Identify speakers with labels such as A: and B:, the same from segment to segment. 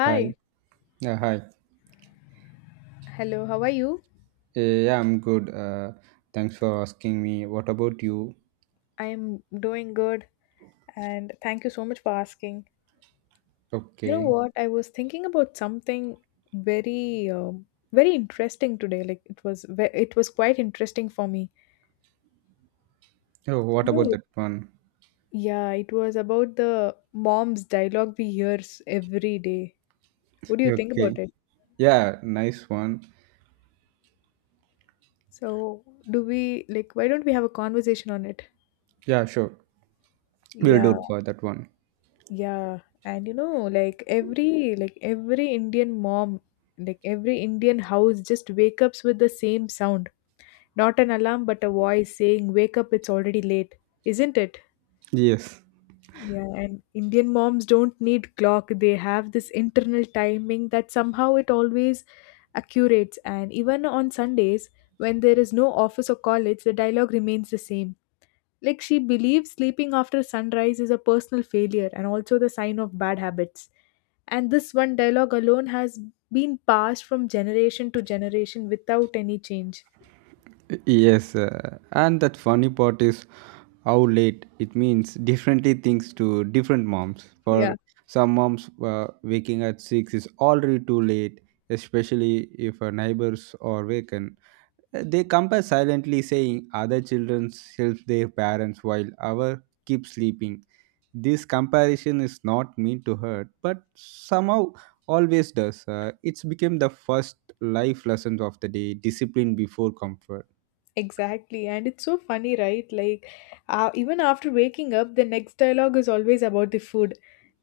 A: Hi. Yeah, hi.
B: Hello, how are you?
A: Yeah, I'm good. Thanks for asking me. What about you?
B: I'm doing good and thank you so much for asking. You know
A: Okay.
B: what? I was thinking about something very very interesting today. Like it was it was quite interesting for me.
A: Oh, what
B: You
A: about
B: know,
A: that one?
B: yeah, it was about the mom's dialogue we hear every day. What do you think about
A: Okay.
B: it?
A: Yeah, nice one.
B: So, do we like why don't we have a conversation on it?
A: Yeah, sure. We'll do
B: Yeah.
A: it for that one.
B: Yeah, and you know, like every Indian mom, like every Indian house just wake ups with the same sound. Not an alarm, but a voice saying, "Wake up, it's already late." Isn't it?
A: Yes.
B: Yeah, and Indian moms don't need clock. They have this internal timing that somehow it always accurates. And even on Sundays, when there is no office or college, the dialogue remains the same. Like she believes sleeping after sunrise is a personal failure and also the sign of bad habits. And this one dialogue alone has been passed from generation to generation without any change.
A: Yes. And that funny part is how late it means differently things to different moms.
B: Yeah,
A: For some moms, waking at 6 is already too late, especially if neighbors are awake. They compare silently, saying other children help their parents while our keep sleeping. This comparison is not meant to hurt, but somehow always does. It's become the first life lesson of the day: discipline before comfort.
B: exactly. And it's so funny, right? Like, even after waking up, the next dialogue is always about the food.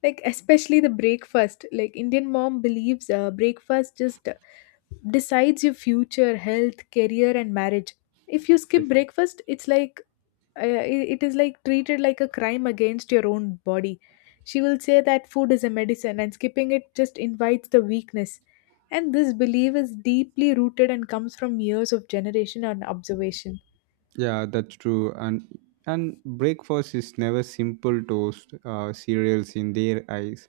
B: Like, especially the breakfast. Like, Indian mom believes breakfast just decides your future, health, career, and marriage. If you skip
A: Yes.
B: breakfast, it's like it is like treated like a crime against your own body. She will say that food is a medicine and skipping it just invites the weakness, and this belief is deeply rooted and comes from years of generation and observation.
A: Yeah, that's true. And breakfast is never simple toast cereals in their eyes.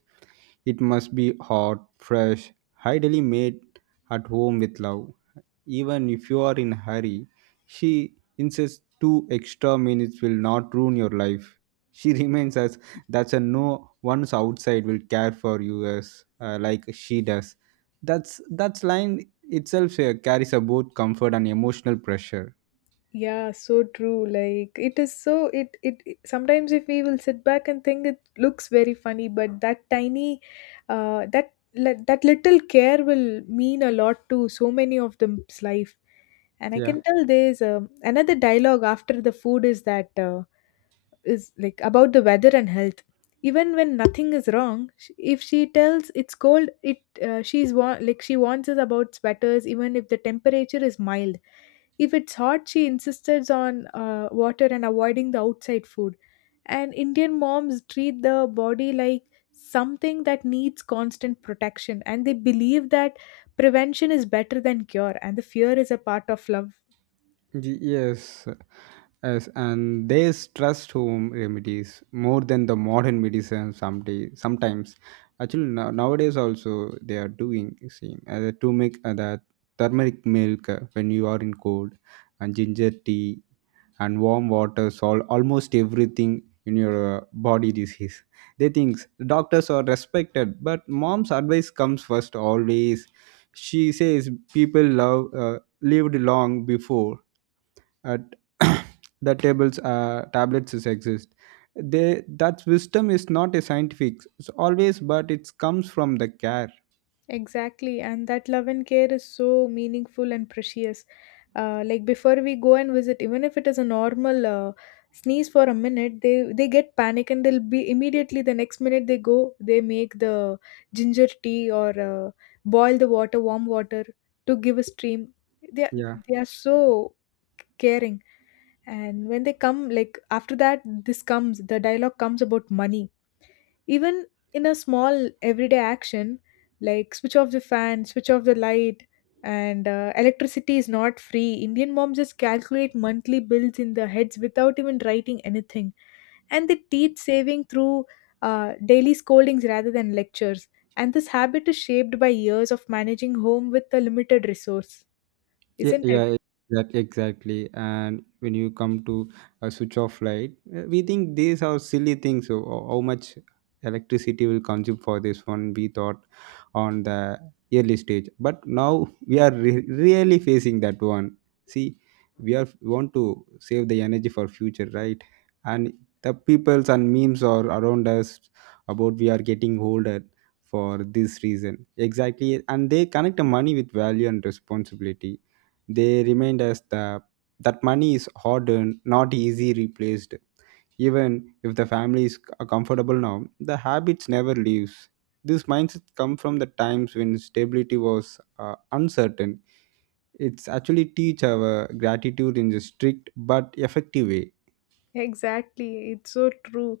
A: It must be hot, fresh, ideally made at home with love. Even if you are in a hurry, she insists two extra minutes will not ruin your life. She reminds us that a no one's outside will care for you as, like, she does. That's line itself carries a both comfort and emotional pressure.
B: Yeah, so true. Like it is so sometimes if we will sit back and think it looks very funny, but that tiny that little care will mean a lot to so many of them's life. And I
A: Yeah.
B: can tell there's another dialogue after the food is that is like about the weather and health, even when nothing is wrong. If she tells it's cold, like she warns us about sweaters even if the temperature is mild. If it's hot, she insists on water and avoiding the outside food. And Indian moms treat the body like something that needs constant protection, and they believe that prevention is better than cure and the fear is a part of love.
A: Y- Yes, yes, and they trust home remedies more than the modern medicine. Someday, sometimes, actually, now, nowadays also they are doing same, to make the turmeric milk when you are in cold, and ginger tea and warm water solve almost everything in your body disease. They think doctors are respected, but mom's advice comes first always. She says people love lived long before at the tables tablets is exist. They that wisdom is not a scientific always, but it comes from the care.
B: Exactly, and that love and care is so meaningful and precious. Like before we go and visit, even if it is a normal sneeze for a minute, they get panic, and they'll be immediately the next minute they go, they make the ginger tea or boil the water, warm water to give a stream. they are,
A: Yeah.
B: they are so caring. And when they come like after that, this comes the dialogue comes about money, even in a small everyday action, like switch off the fan, switch off the light, and electricity is not free. Indian moms just calculate monthly bills in their heads without even writing anything. And they teach saving through daily scoldings rather than lectures. And this habit is shaped by years of managing home with a limited resource,
A: Yeah,
B: isn't it?
A: yeah, that exactly. And when you come to a switch off light, we think these are silly things. So how much electricity will consume for this one? We thought on the early stage, but now we are really facing that one. See, we are want to save the energy for future, right? And the peoples and memes are around us about we are getting older for this reason exactly, and they connect the money with value and responsibility. They remind us that that money is hard earned, not easy replaced. Even if the family is comfortable now, the habits never leaves. This mindset come from the times when stability was, uncertain. It's actually teach our gratitude in a strict but effective way.
B: Exactly, it's so true.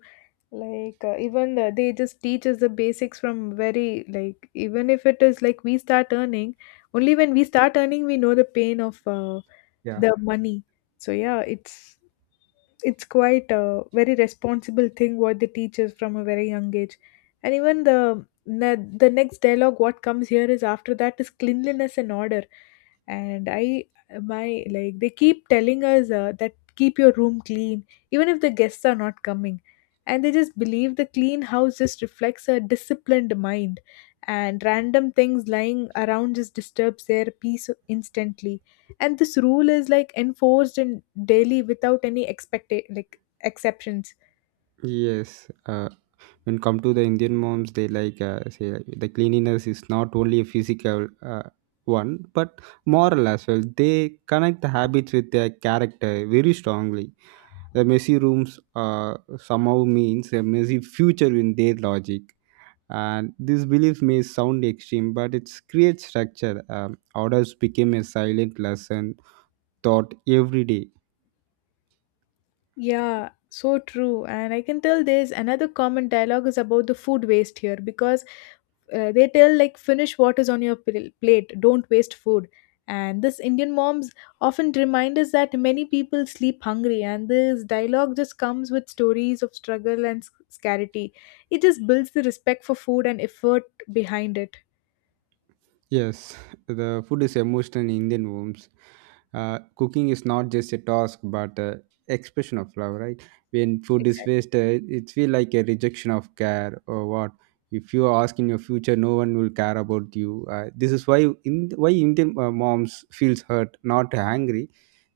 B: Like even they just teach us the basics from very like even if it is like we start earning, only when we start earning we know the pain of
A: Yeah.
B: the money. So yeah, it's quite a very responsible thing what they teach us from a very young age. And even the the next dialogue what comes here is after that is cleanliness and order. And I my like they keep telling us that keep your room clean even if the guests are not coming, and they just believe the clean house just reflects a disciplined mind, and random things lying around just disturbs their peace instantly. And this rule is like enforced in daily without any expect like exceptions
A: Yes. When come to the indian moms, they like say like, the cleanliness is not only a physical uh, one but moral as well. They connect the habits with their character very strongly. The messy rooms uh, somehow means a messy future in their logic, and this belief may sound extreme, but it creates structure. Orders became a silent lesson taught every day.
B: yeah, so true. And I can tell there's another common dialogue is about the food waste here, because they tell like finish what is on your plate, don't waste food. And this Indian moms often remind us that many people sleep hungry, and this dialogue just comes with stories of struggle and scarcity. It just builds the respect for food and effort behind it.
A: Yes, the food is emotional in Indian homes. Cooking is not just a task but a expression of love, right? When food is
B: Exactly.
A: wasted, it feels like a rejection of care or what. If you ask in your future, no one will care about you. This is why in, why Indian moms feels hurt, not angry.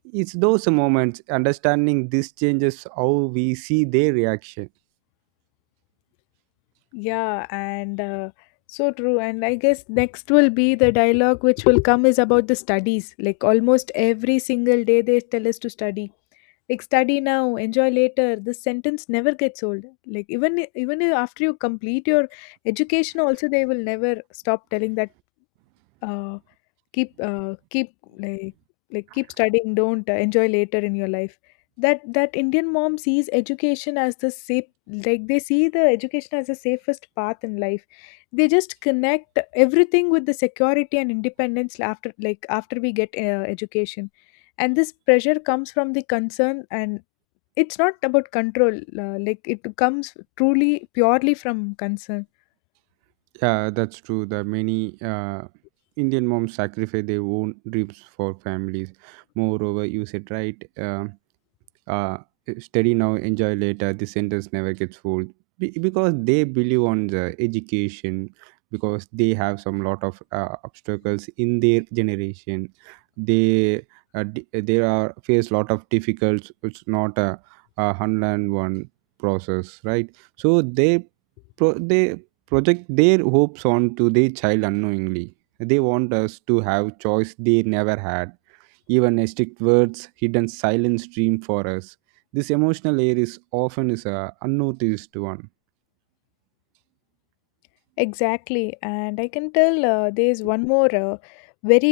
A: It's those moments understanding this changes how we see their reaction.
B: Yeah, and so true. And I guess next will be the dialogue which will come is about the studies. Like almost every single day, they tell us to study. Like study now, enjoy later. This sentence never gets old. Like even after you complete your education, also they will never stop telling that. Uh, keep keep like like keep studying, don't enjoy later in your life. That Indian mom sees education as the safe like they see the education as the safest path in life. They just connect everything with the security and independence after like after we get education. And this pressure comes from the concern, and it's not about control. Like it comes truly purely from concern.
A: Yeah, that's true. The many Indian moms sacrifice their own dreams for families. Moreover, you said right. Uh, Study now enjoy later, the sentence never gets full. Because they believe on the education, because they have some lot of obstacles in their generation. They they are face lot of difficulties. It's not a, a 101 process, right? So they they project their hopes onto their child unknowingly. They want us to have choice they never had. Even a strict words hidden silent stream for us. This emotional layer is often is a unnoticed one.
B: Exactly, and I can tell there's one more very,